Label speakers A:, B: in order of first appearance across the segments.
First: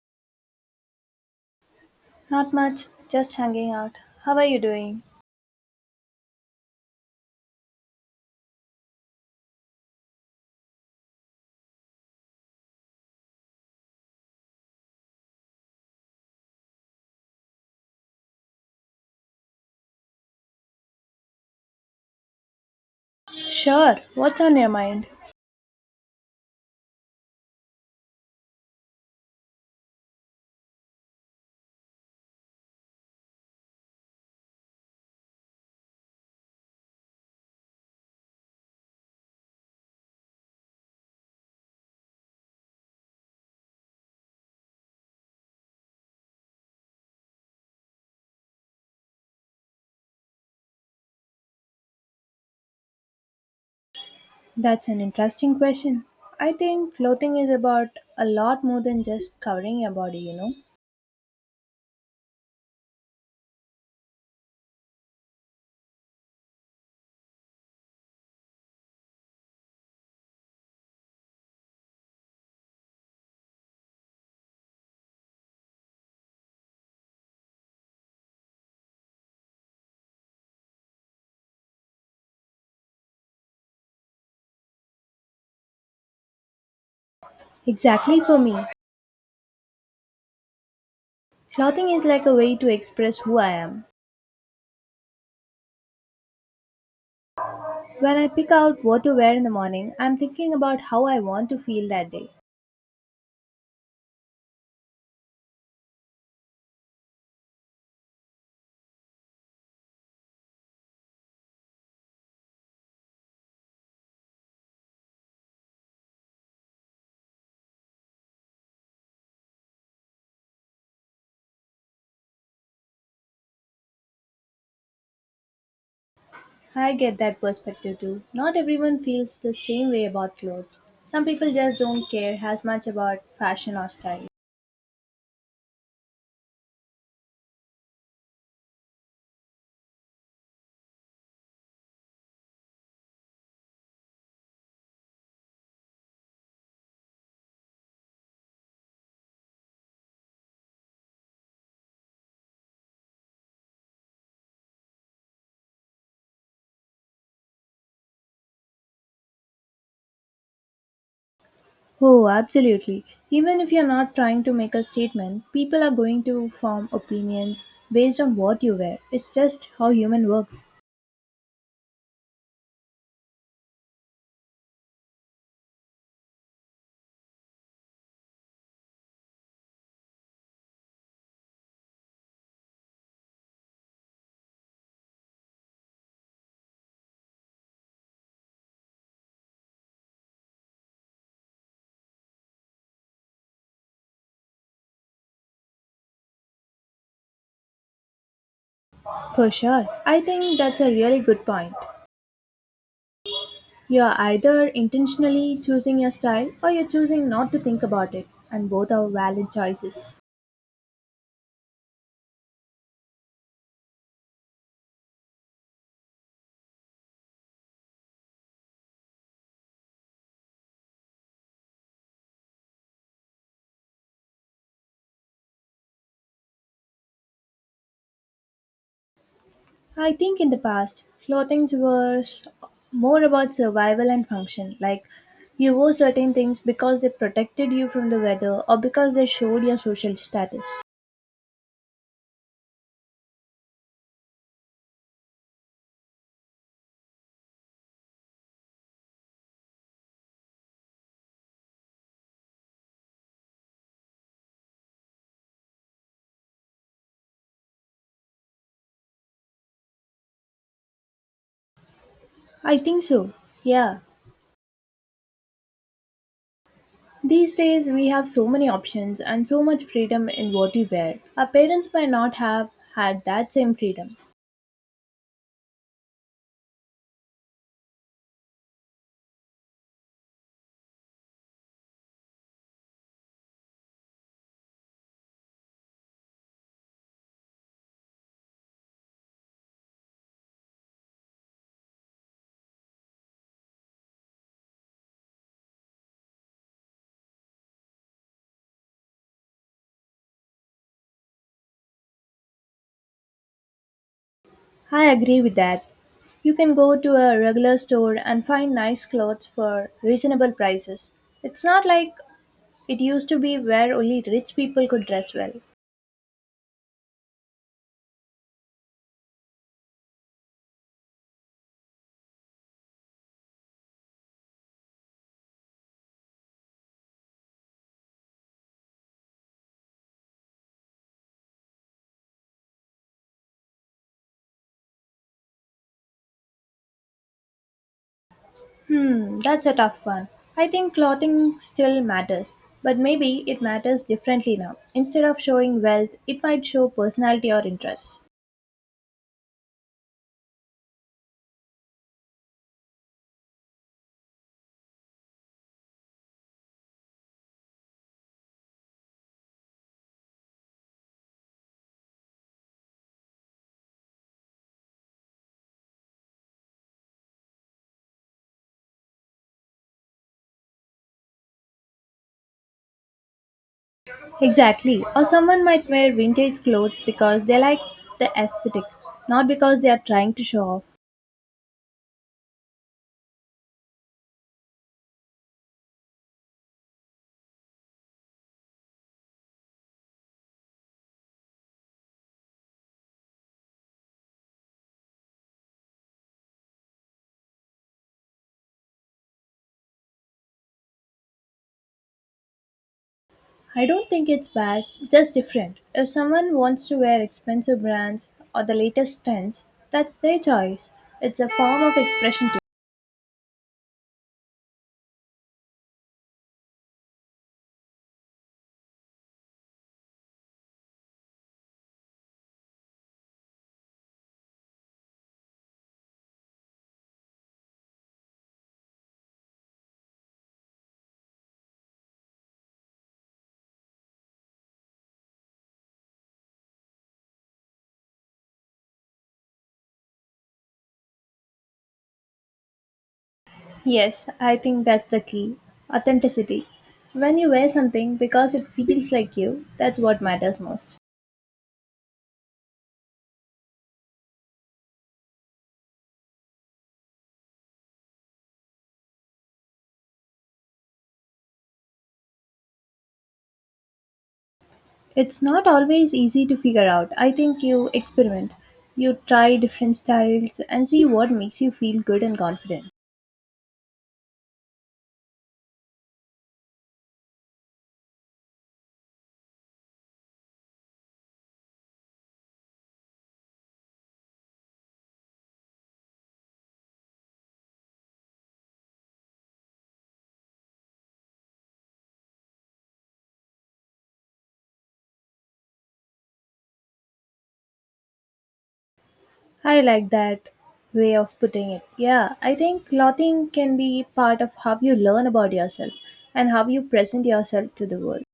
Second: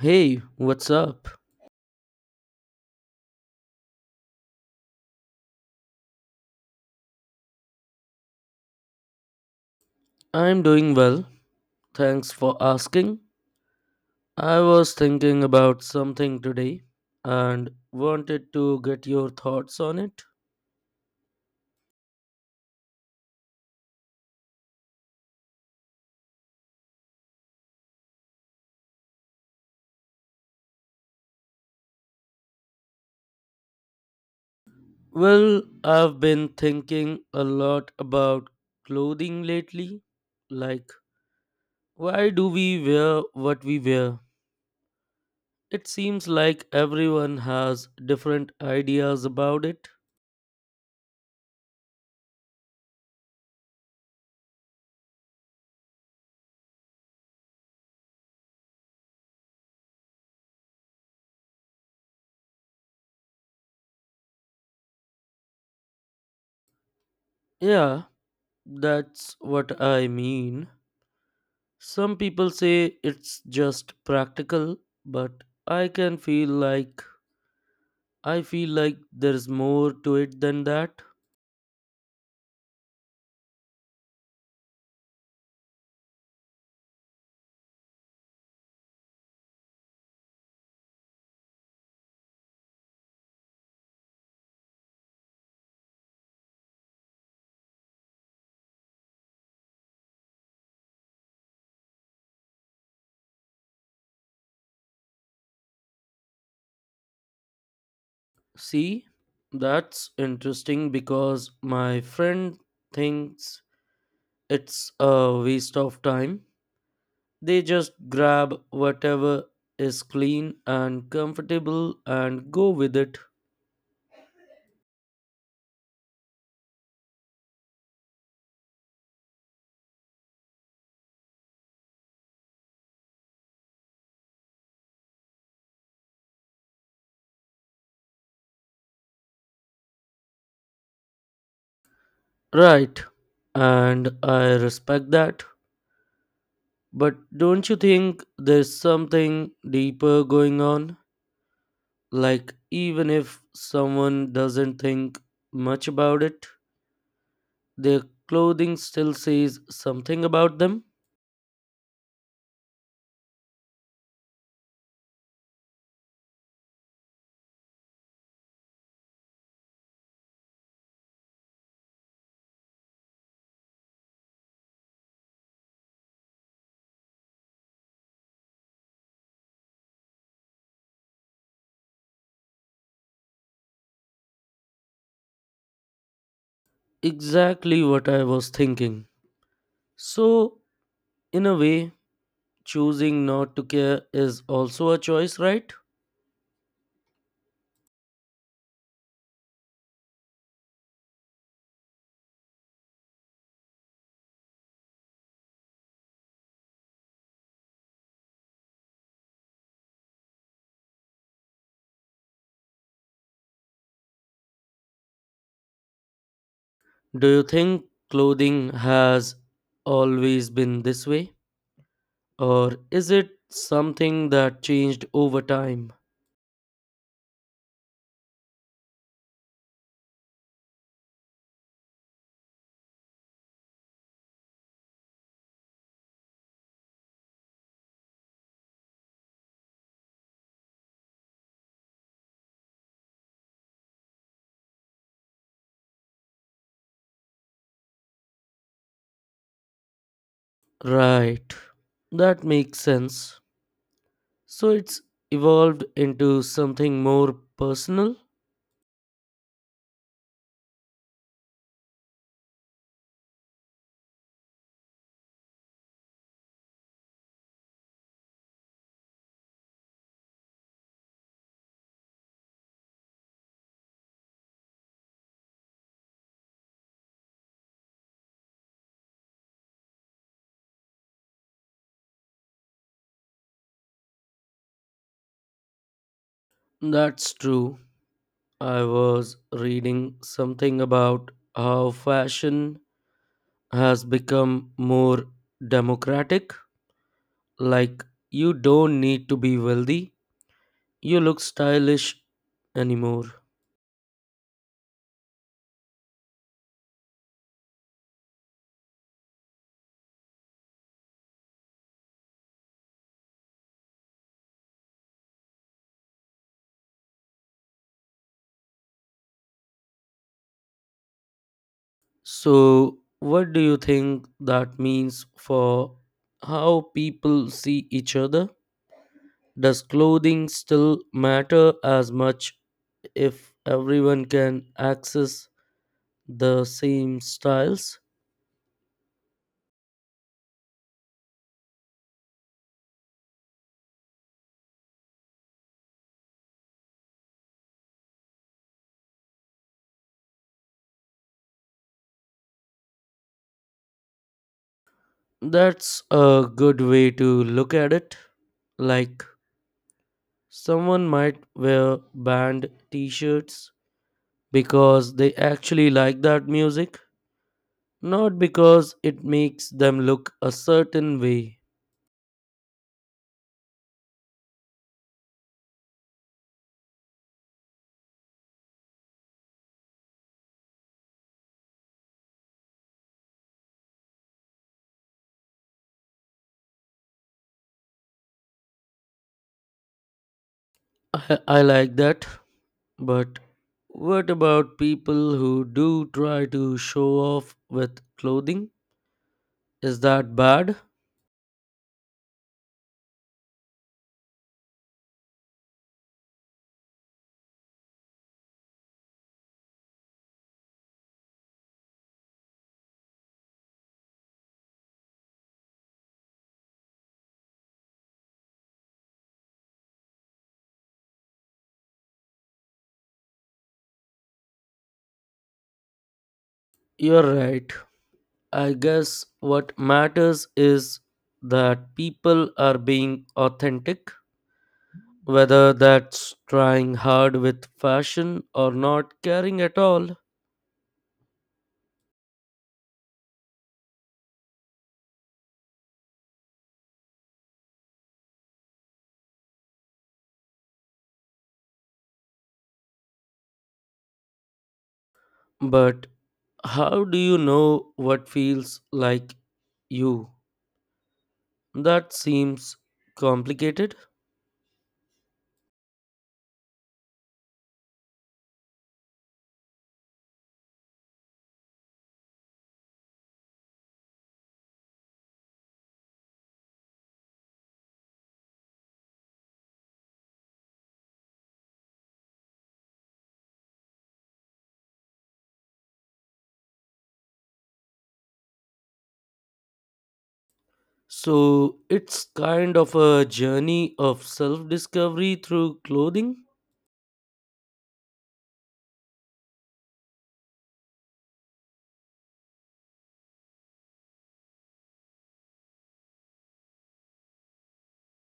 A: Hey, what's up?
B: Not much, just hanging out. How are you doing?
A: I'm doing well. Thanks for asking. I was thinking about something today and wanted to get your thoughts on it.
B: Sure, what's on your mind?
A: Well, I've been thinking a lot about clothing lately. Like, why do we wear what we wear? It seems like everyone has different ideas about it.
B: That's an interesting question. I think clothing is about a lot more than just covering your body, you know?
A: Yeah, that's what I mean. Some people say it's just practical, but I can feel like I feel like there's more to it than that.
B: Exactly for me. Clothing is like a way to express who I am. When I pick out what to wear in the morning, I'm thinking about how I want to feel that day.
A: See, that's interesting because my friend thinks it's a waste of time. They just grab whatever is clean and comfortable and go with it.
B: I get that perspective too. Not everyone feels the same way about clothes. Some people just don't care as much about fashion or style.
A: Right. And I respect that. But don't you think there's something deeper going on? Like, even if someone doesn't think much about it, their clothing still says something about them.
B: Oh, absolutely. Even if you're not trying to make a statement, people are going to form opinions based on what you wear. It's just how human works.
A: Exactly what I was thinking. So, in a way, choosing not to care is also a choice, right?
B: For sure. I think that's a really good point. You're either intentionally choosing your style or you're choosing not to think about it, and both are valid choices.
A: Do you think clothing has always been this way? Or is it something that changed over time?
B: I think in the past, clothings were more about survival and function. Like, you wore certain things because they protected you from the weather or because they showed your social status.
A: Right. That makes sense. So it's evolved into something more personal?
B: I think so. Yeah. These days we have so many options and so much freedom in what we wear. Our parents might not have had that same freedom.
A: That's true. I was reading something about how fashion has become more democratic. Like, you don't need to be wealthy, you look stylish anymore.
B: I agree with that. You can go to a regular store and find nice clothes for reasonable prices. It's not like it used to be where only rich people could dress well.
A: So, what do you think that means for how people see each other? Does clothing still matter as much if everyone can access the same styles?
B: Hmm, that's a tough one. I think clothing still matters, but maybe it matters differently now. Instead of showing wealth, it might show personality or interest.
A: That's a good way to look at it. Like, someone might wear band t shirts because they actually like that music, not because it makes them look a certain way.
B: Exactly. Or someone might wear vintage clothes because they like the aesthetic, not because they are trying to show off.
A: I like that, but what about people who do try to show off with clothing? Is that bad?
B: I don't think it's bad, just different. If someone wants to wear expensive brands or the latest trends, that's their choice. It's a form of expression too.
A: You're right. I guess what matters is that people are being authentic, whether that's trying hard with fashion or not caring at all.
B: Yes, I think that's the key. Authenticity. When you wear something because it feels like you, that's what matters most.
A: But how do you know what feels like you? That seems complicated.
B: It's not always easy to figure out. I think you experiment. You try different styles and see what makes you feel good and confident.
A: So it's kind of a journey of self discovery through clothing.
B: I like that way of putting it. Yeah, I think clothing can be part of how you learn about yourself and how you present yourself to the world.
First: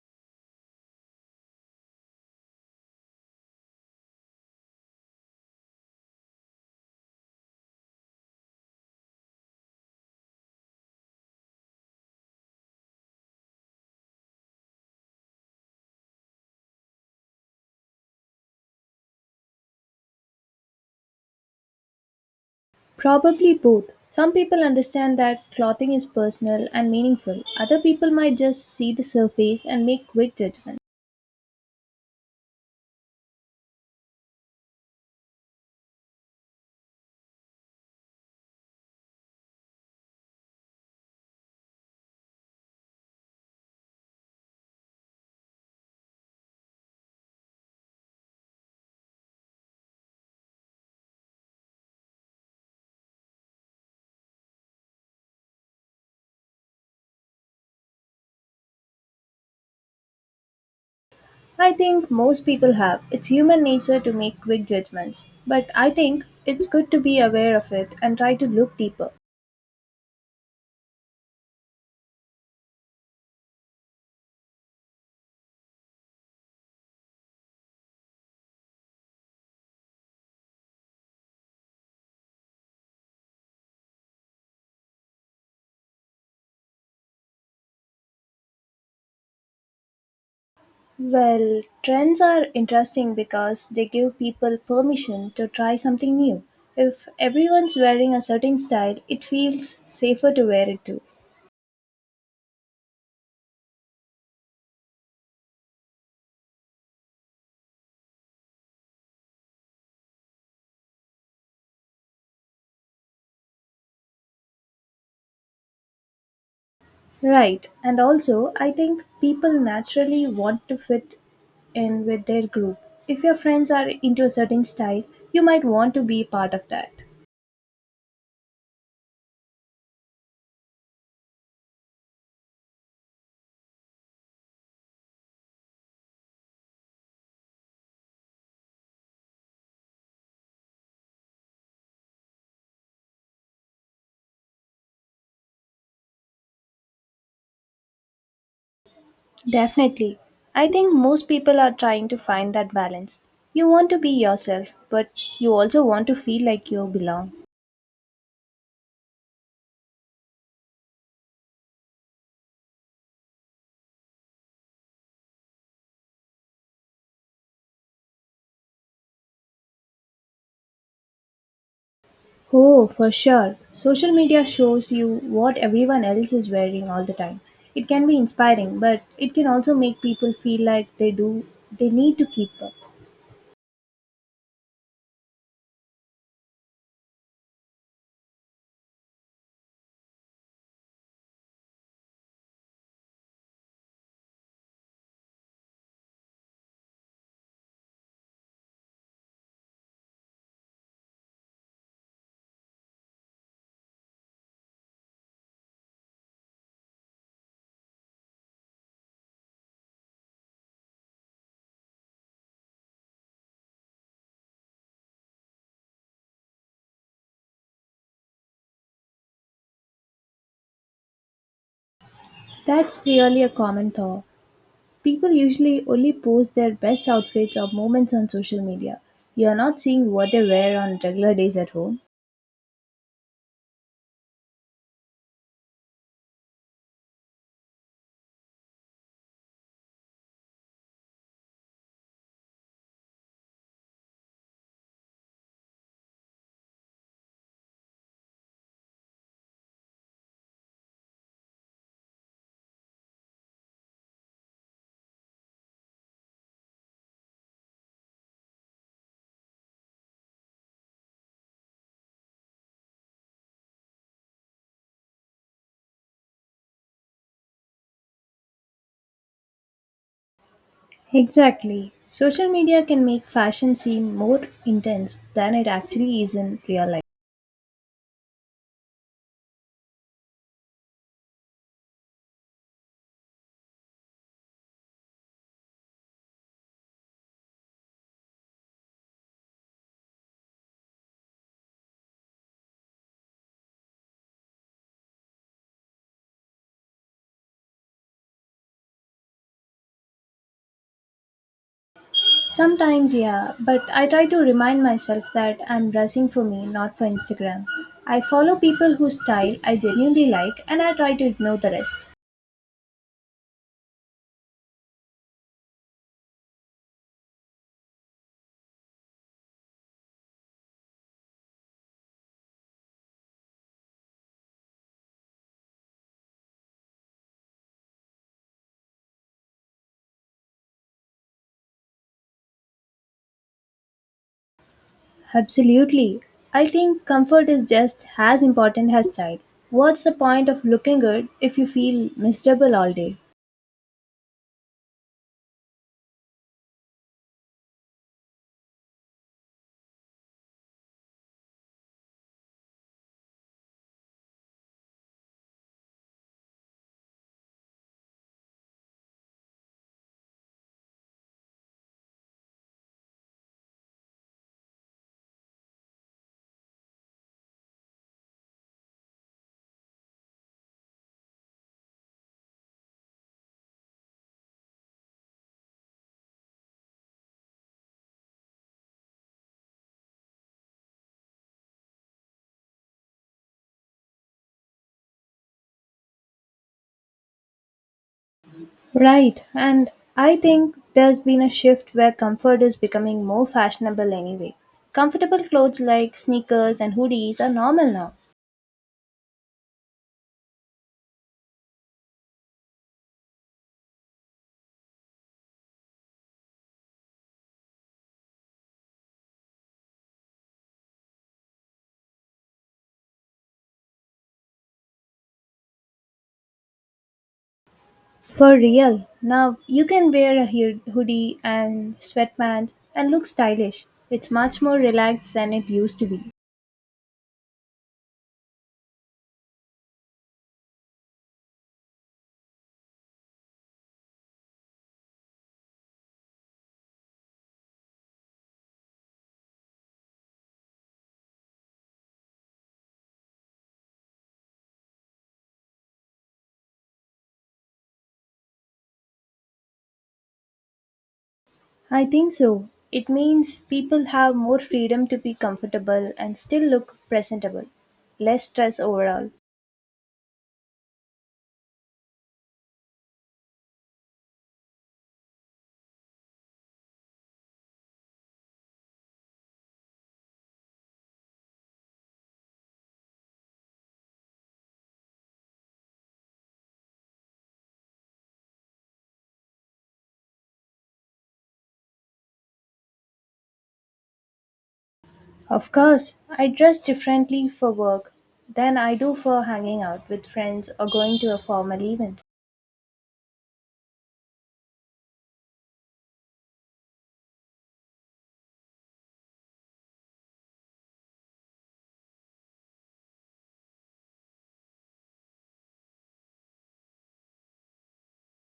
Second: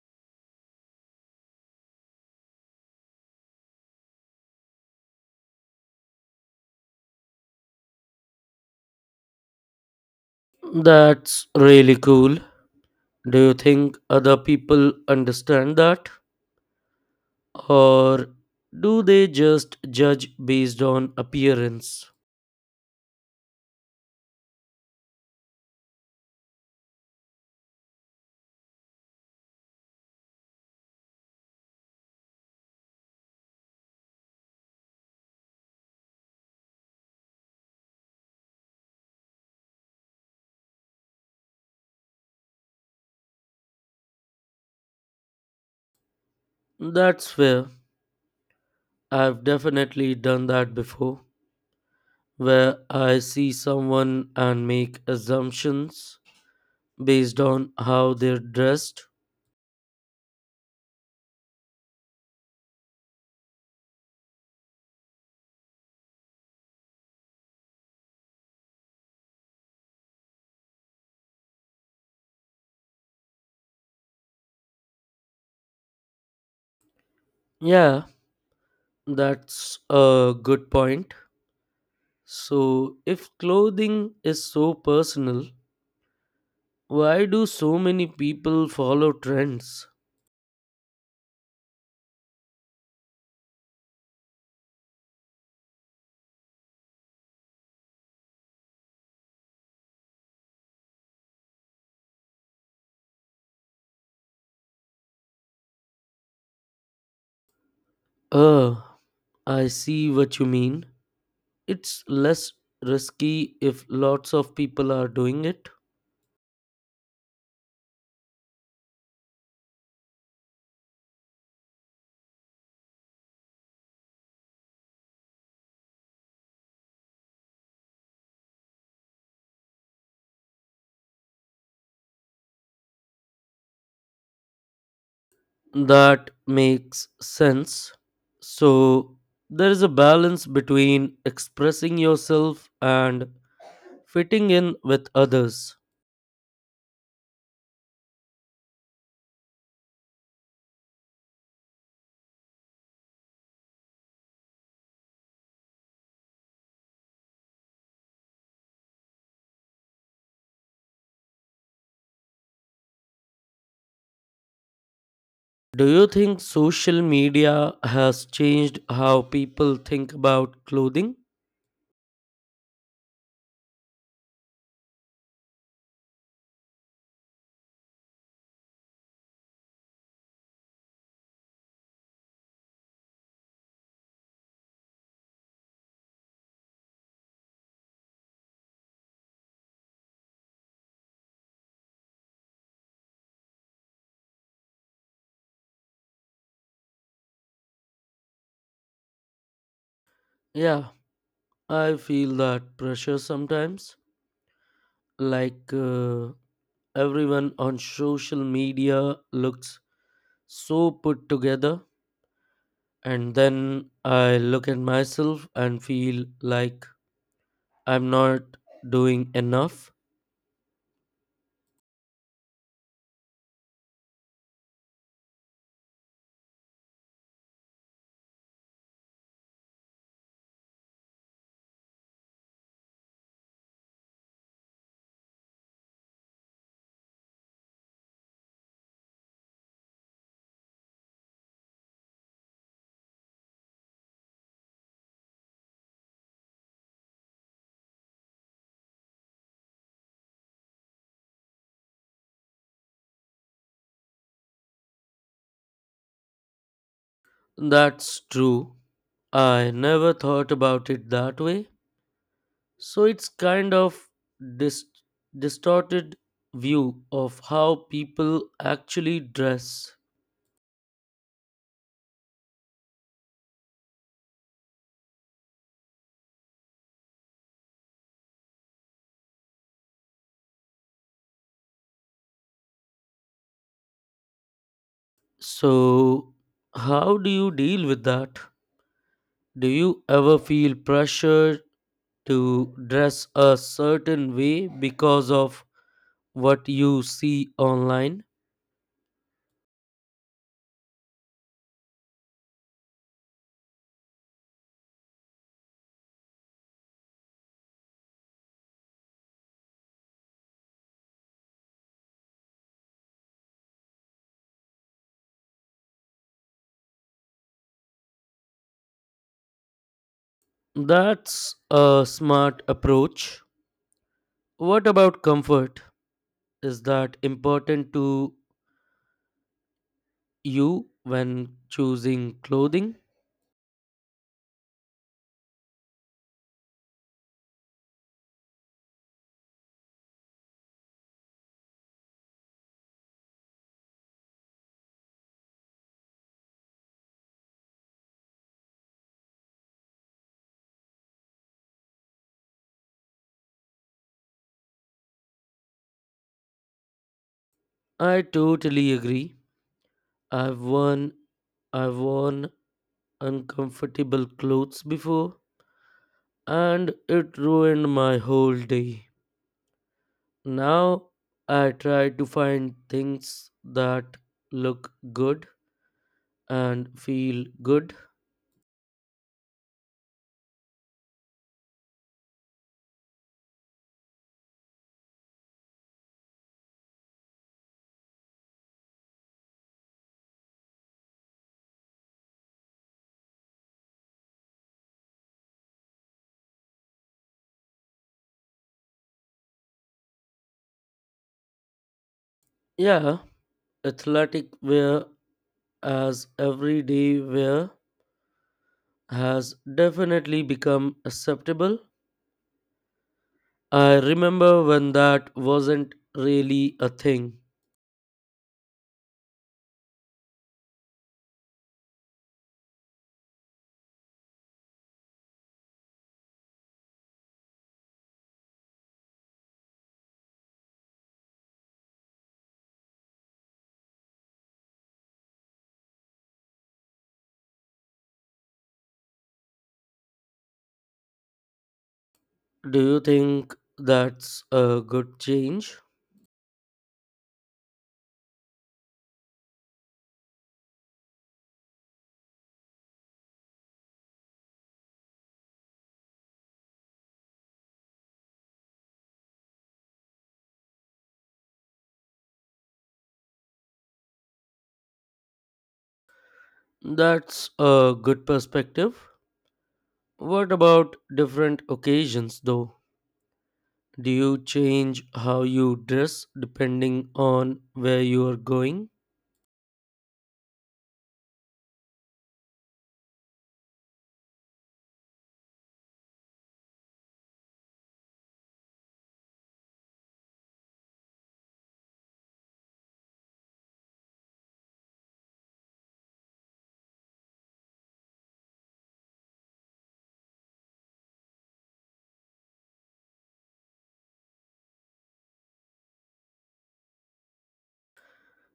A: That's really cool. Do you think other people understand that? Or do they just judge based on appearance?
B: Probably both. Some people understand that clothing is personal and meaningful. Other people might just see the surface and make quick judgments.
A: That's fair. I've definitely done that before, where I see someone and make assumptions based on how they're dressed.
B: I think most people have. It's human nature to make quick judgments, but I think it's good to be aware of it and try to look deeper.
A: Yeah, that's a good point. So, if clothing is so personal, why do so many people follow trends?
B: Well, trends are interesting because they give people permission to try something new. If everyone's wearing a certain style, it feels safer to wear it too.
A: Uh, I see what you mean. It's less risky if lots of people are doing it.
B: Right, and also I think people naturally want to fit in with their group. If your friends are into a certain style, you might want to be part of that.
A: That makes sense. So, there is a balance between expressing yourself and fitting in with others.
B: Definitely. I think most people are trying to find that balance. You want to be yourself, but you also want to feel like you belong.
A: Do you think social media has changed how people think about clothing?
B: Oh, for sure. Social media shows you what everyone else is wearing all the time. It can be inspiring, but it can also make people feel like they need to keep up.
A: Yeah, I feel that pressure sometimes. Like everyone on social media looks so put together, and then I look at myself and feel like I'm not doing enough.
B: That's really a common thought. People usually only post their best outfits or moments on social media. You're not seeing what they wear on regular days at home.
A: That's true. I never thought about it that way. So it's kind of dis- distorted view of how people actually dress.
B: Exactly. Social media can make fashion seem more intense than it actually is in real life.
A: So how do you deal with that? Do you ever feel pressure to dress a certain way because of what you see online?
B: Sometimes, yeah, but I try to remind myself that I'm dressing for me, not for Instagram. I follow people whose style I genuinely like and I try to ignore the rest.
A: That's a smart approach. What about comfort? Is that important to you when choosing clothing?
B: Absolutely. I think comfort is just as important as style. What's the point of looking good if you feel miserable all day?
A: I totally agree. I've worn I've worn uncomfortable clothes before and it ruined my whole day. Now I try to find things that look good and feel good.
B: Right, and I think there's been a shift where comfort is becoming more fashionable anyway. Comfortable clothes like sneakers and hoodies are normal now.
A: Yeah, athletic wear as everyday wear has definitely become acceptable. I remember when that wasn't really a thing.
B: For real. Now you can wear a hoodie and sweatpants and look stylish. It's much more relaxed than it used to be.
A: Do you think that's a good change?
B: I think so. It means people have more freedom to be comfortable and still look presentable. Less stress overall.
A: That's a good perspective. What about different occasions though? Do you change how you dress depending on where you are going?
B: Of course, I dress differently for work than I do for hanging out with friends or going to a formal event.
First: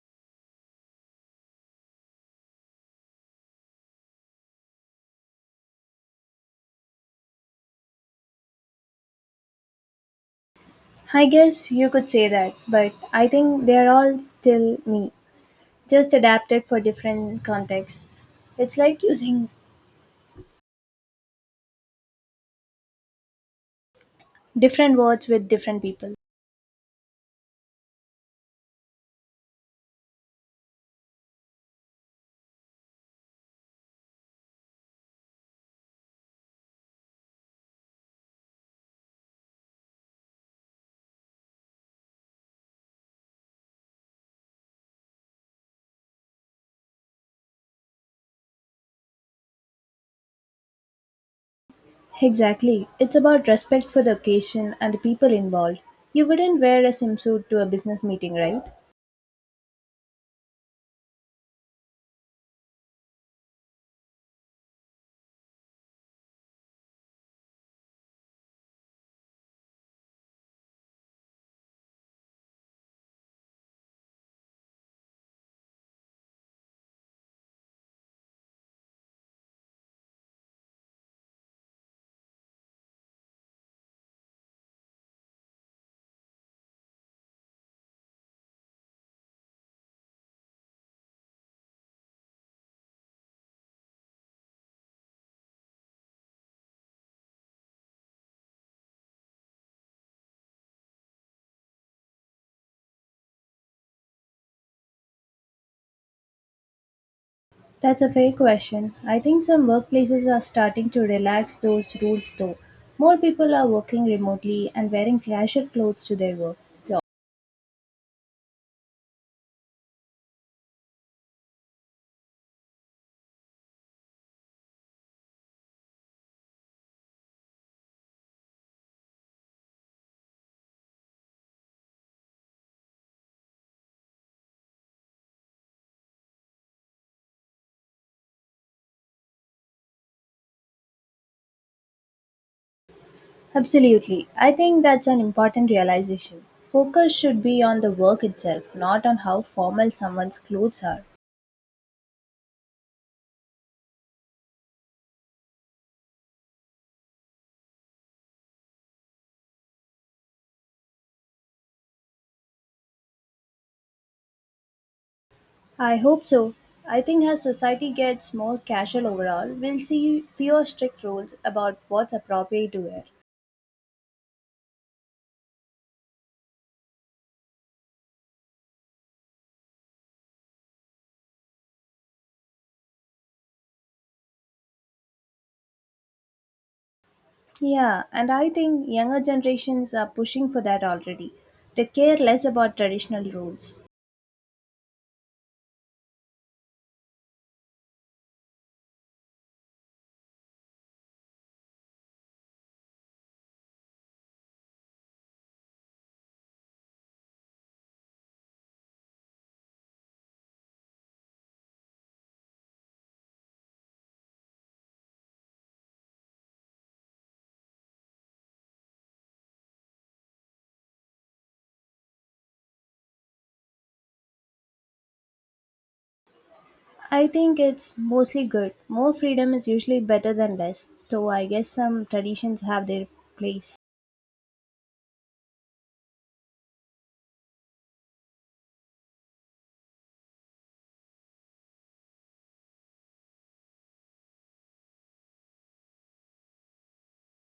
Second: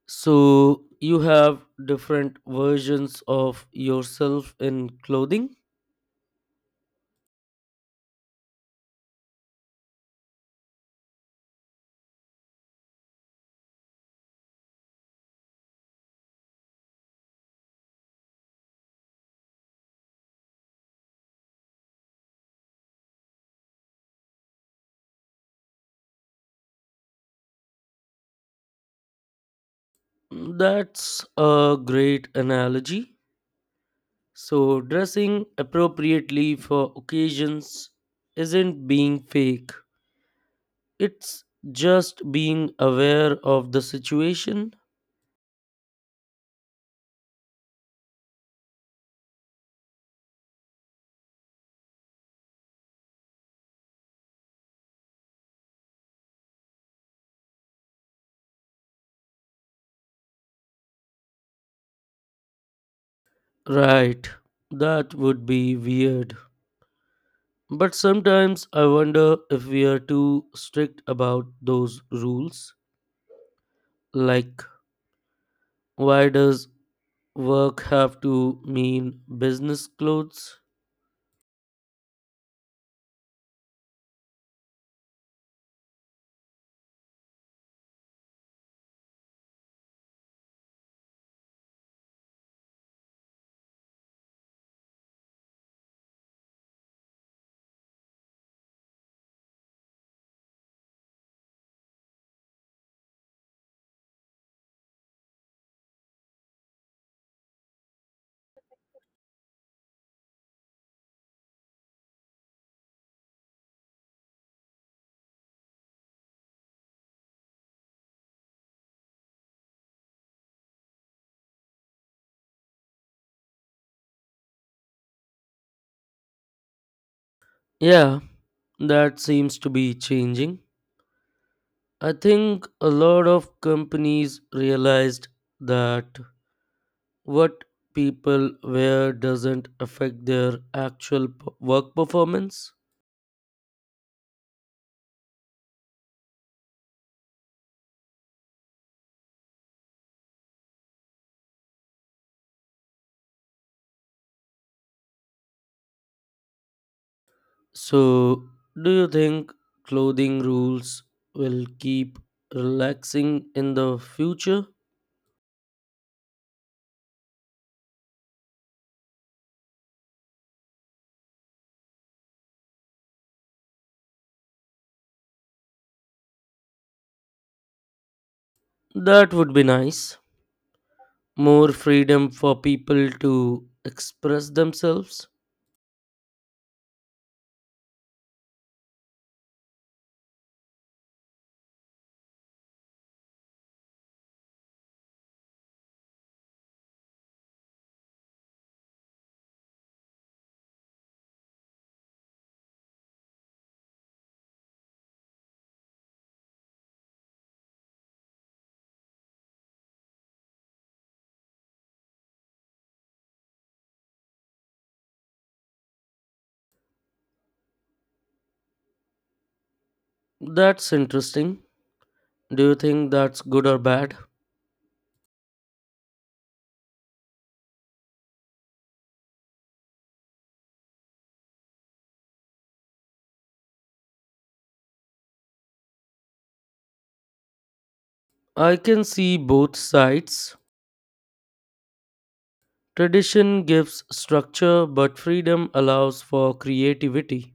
A: So you have different versions of yourself in clothing.
B: I guess you could say that, but I think they're all still me, just adapted for different contexts. It's like using different words with different people.
A: That's a great analogy. So dressing appropriately for occasions isn't being fake. It's just being aware of the situation.
B: Exactly. It's about respect for the occasion and the people involved. You wouldn't wear a swimsuit to a business meeting, right?
A: Right. That would be weird. But sometimes I wonder if we are too strict about those rules. Like, why does work have to mean business clothes?
B: That's a fair question. I think some workplaces are starting to relax those rules though. More people are working remotely and wearing casual clothes to their work. So,
A: Yeah, that seems to be changing. I think a lot of companies realized that what people wear doesn't affect their actual work performance.
B: Absolutely. I think that's an important realization. Focus should be on the work itself, not on how formal someone's clothes are.
A: So, do you think clothing rules will keep relaxing in the future?
B: I hope so. I think as society gets more casual overall, we'll see fewer strict rules about what's appropriate to wear.
A: That would be nice. More freedom for people to express themselves.
B: Yeah, and I think younger generations are pushing for that already. They care less about traditional rules.
A: That's interesting. Do you think that's good or bad?
B: I think it's mostly good. More freedom is usually better than less, though I guess some traditions have their place.
A: I can see both sides. Tradition gives structure, but freedom allows for creativity.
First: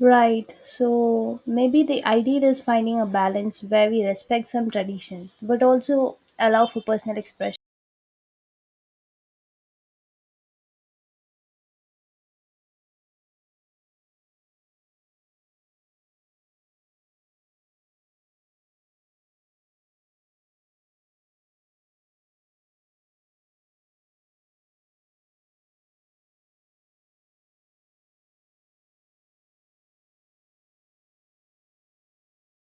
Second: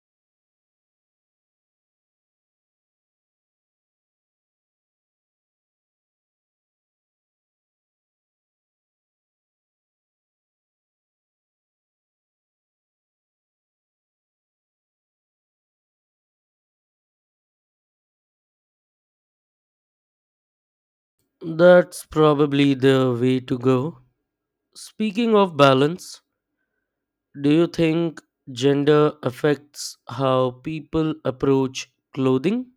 B: Right, so maybe the ideal is finding a balance where we respect some traditions but also allow for personal expression.
A: That's probably the way to go. Speaking of balance, do you think gender affects how people approach clothing?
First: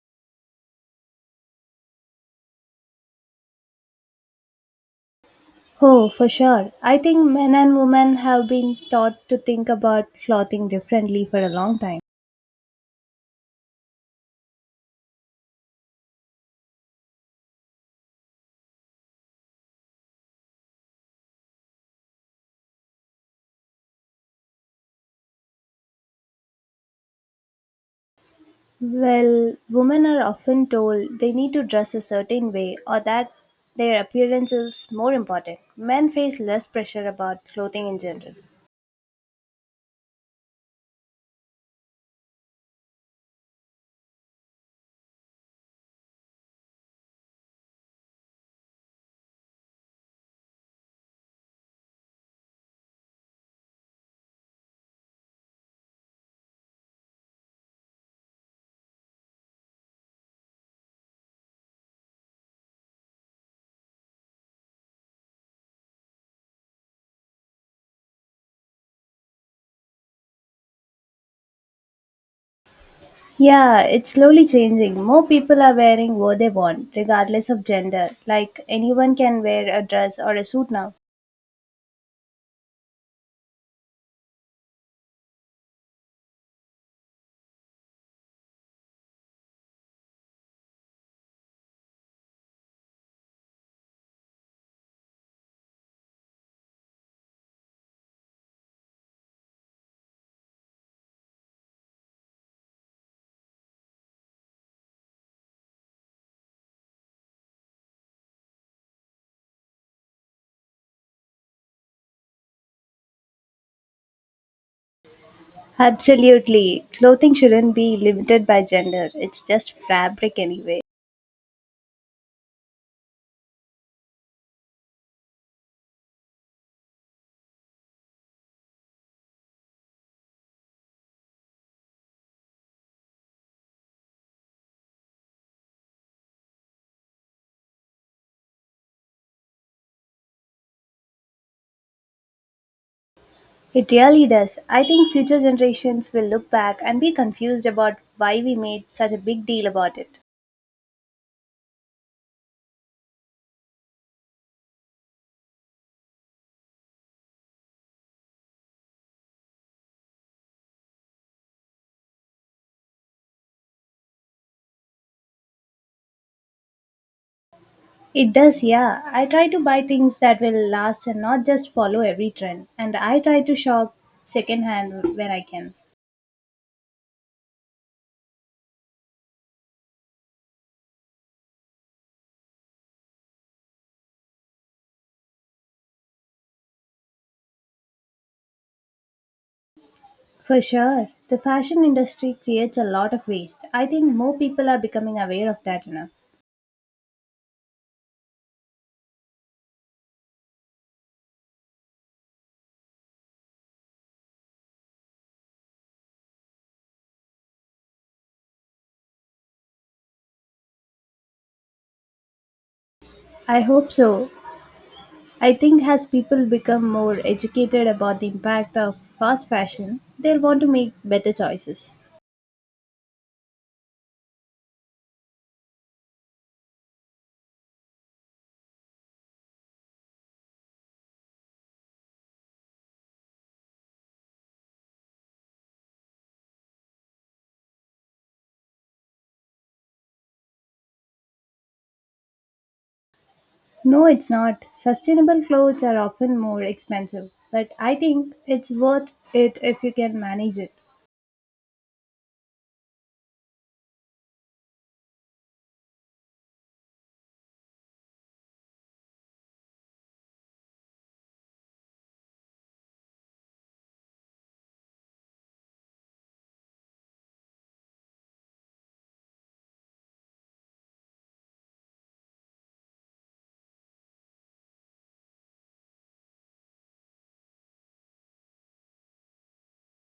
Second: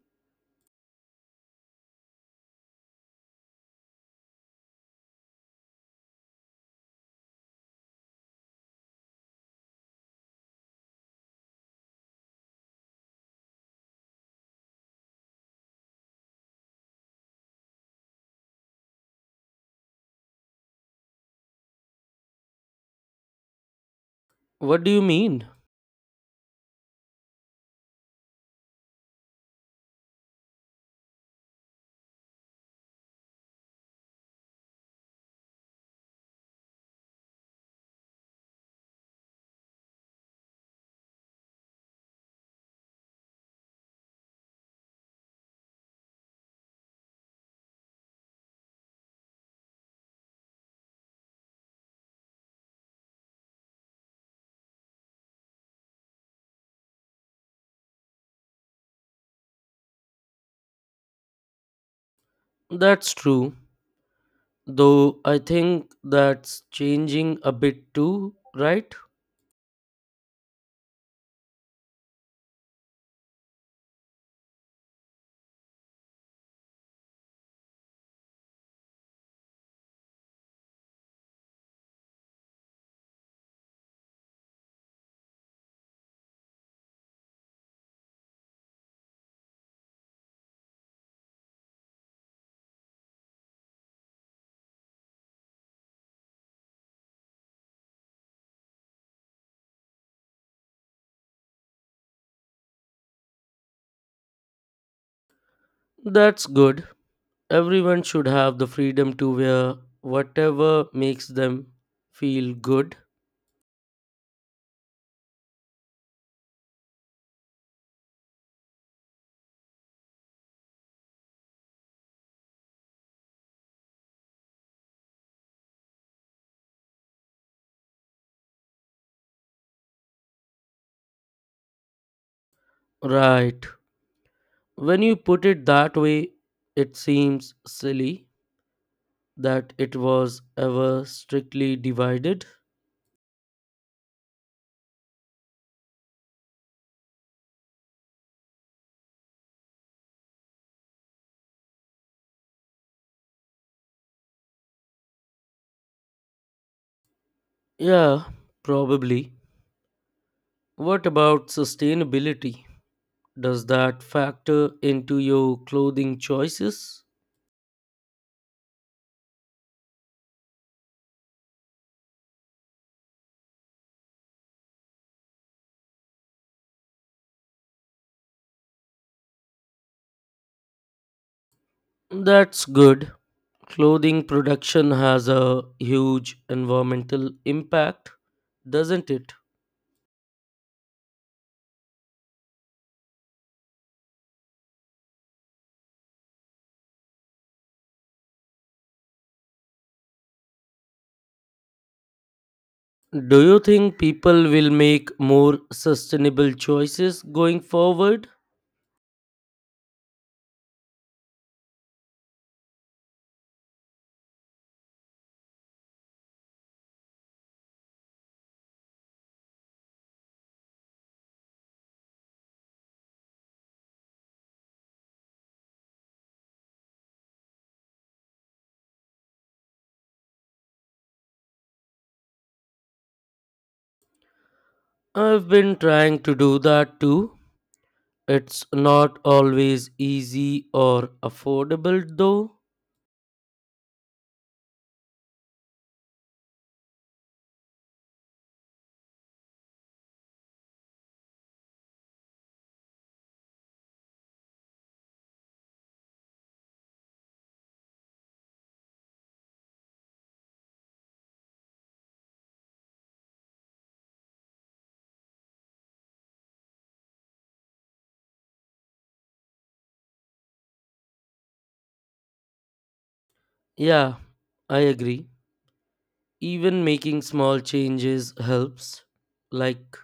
B: Oh, for sure. I think men and women have been taught to think about clothing differently for a long time.
A: What do you mean?
B: Well, women are often told they need to dress a certain way or that their appearance is more important. Men face less pressure about clothing in general.
A: That's true, though I think that's changing a bit too, right?
B: Yeah, it's slowly changing. More people are wearing what they want, regardless of gender. Like anyone can wear a dress or a suit now.
A: That's good. Everyone should have the freedom to wear whatever makes them feel good.
B: Absolutely. Clothing shouldn't be limited by gender. It's just fabric anyway.
A: Right. When you put it that way, it seems silly that it was ever strictly divided.
B: It really does. I think future generations will look back and be confused about why we made such a big deal about it.
A: Yeah, probably. What about sustainability? Does that factor into your clothing choices?
B: It does, yeah. I try to buy things that will last and not just follow every trend. And I try to shop secondhand where I can.
A: That's good. Clothing production has a huge environmental impact, doesn't it?
B: For sure. The fashion industry creates a lot of waste. I think more people are becoming aware of that now.
A: Do you think people will make more sustainable choices going forward?
B: I hope so. I think as people become more educated about the impact of fast fashion, they'll want to make better choices.
A: I've been trying to do that too. It's not always easy or affordable though.
B: No, it's not. Sustainable clothes are often more expensive, but I think it's worth it if you can manage it.
A: Yeah, I agree. Even making small changes helps, like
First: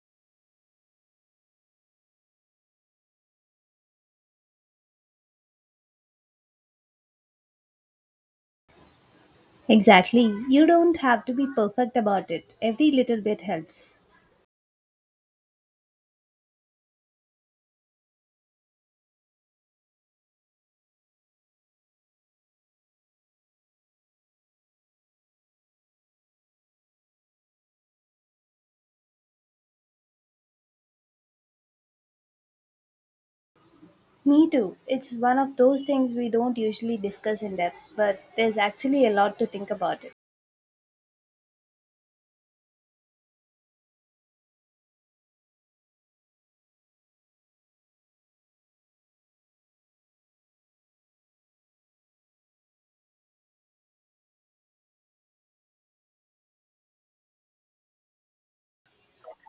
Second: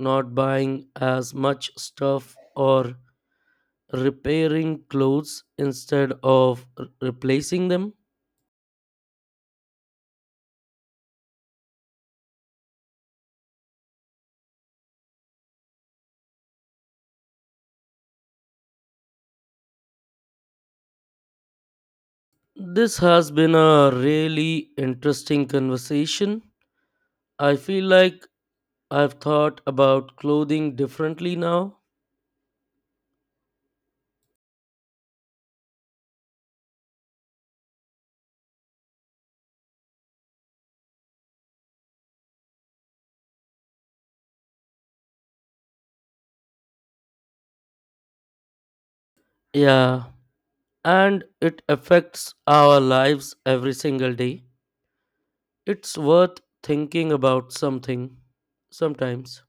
A: not buying as much stuff or repairing clothes instead of replacing them.
B: Exactly. You don't have to be perfect about it. Every little bit helps.
A: This has been a really interesting conversation. I feel like I've thought about clothing differently now.
B: Me too. It's one of those things we don't usually discuss in depth, but there's actually a lot to think about it.
A: Yeah, and it affects our lives every single day. It's worth thinking about something sometimes.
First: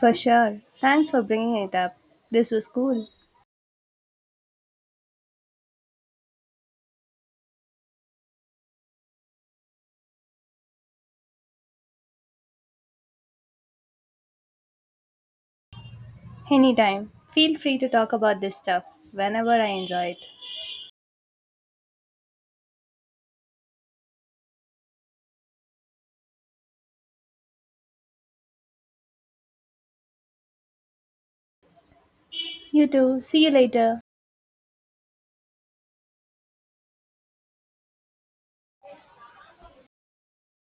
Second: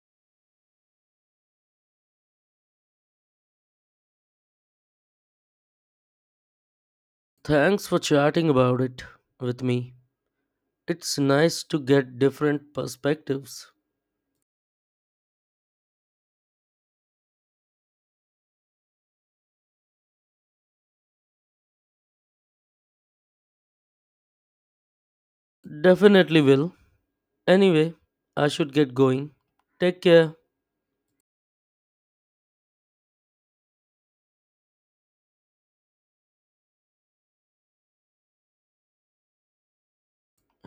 B: For sure. Thanks for bringing it up. This was cool.
A: Thanks for chatting about it with me. It's nice to get different perspectives.
B: Anytime. Feel free to talk about this stuff whenever I enjoy it.
A: Definitely will. Anyway, I should get going. Take care.
B: You too. See you later.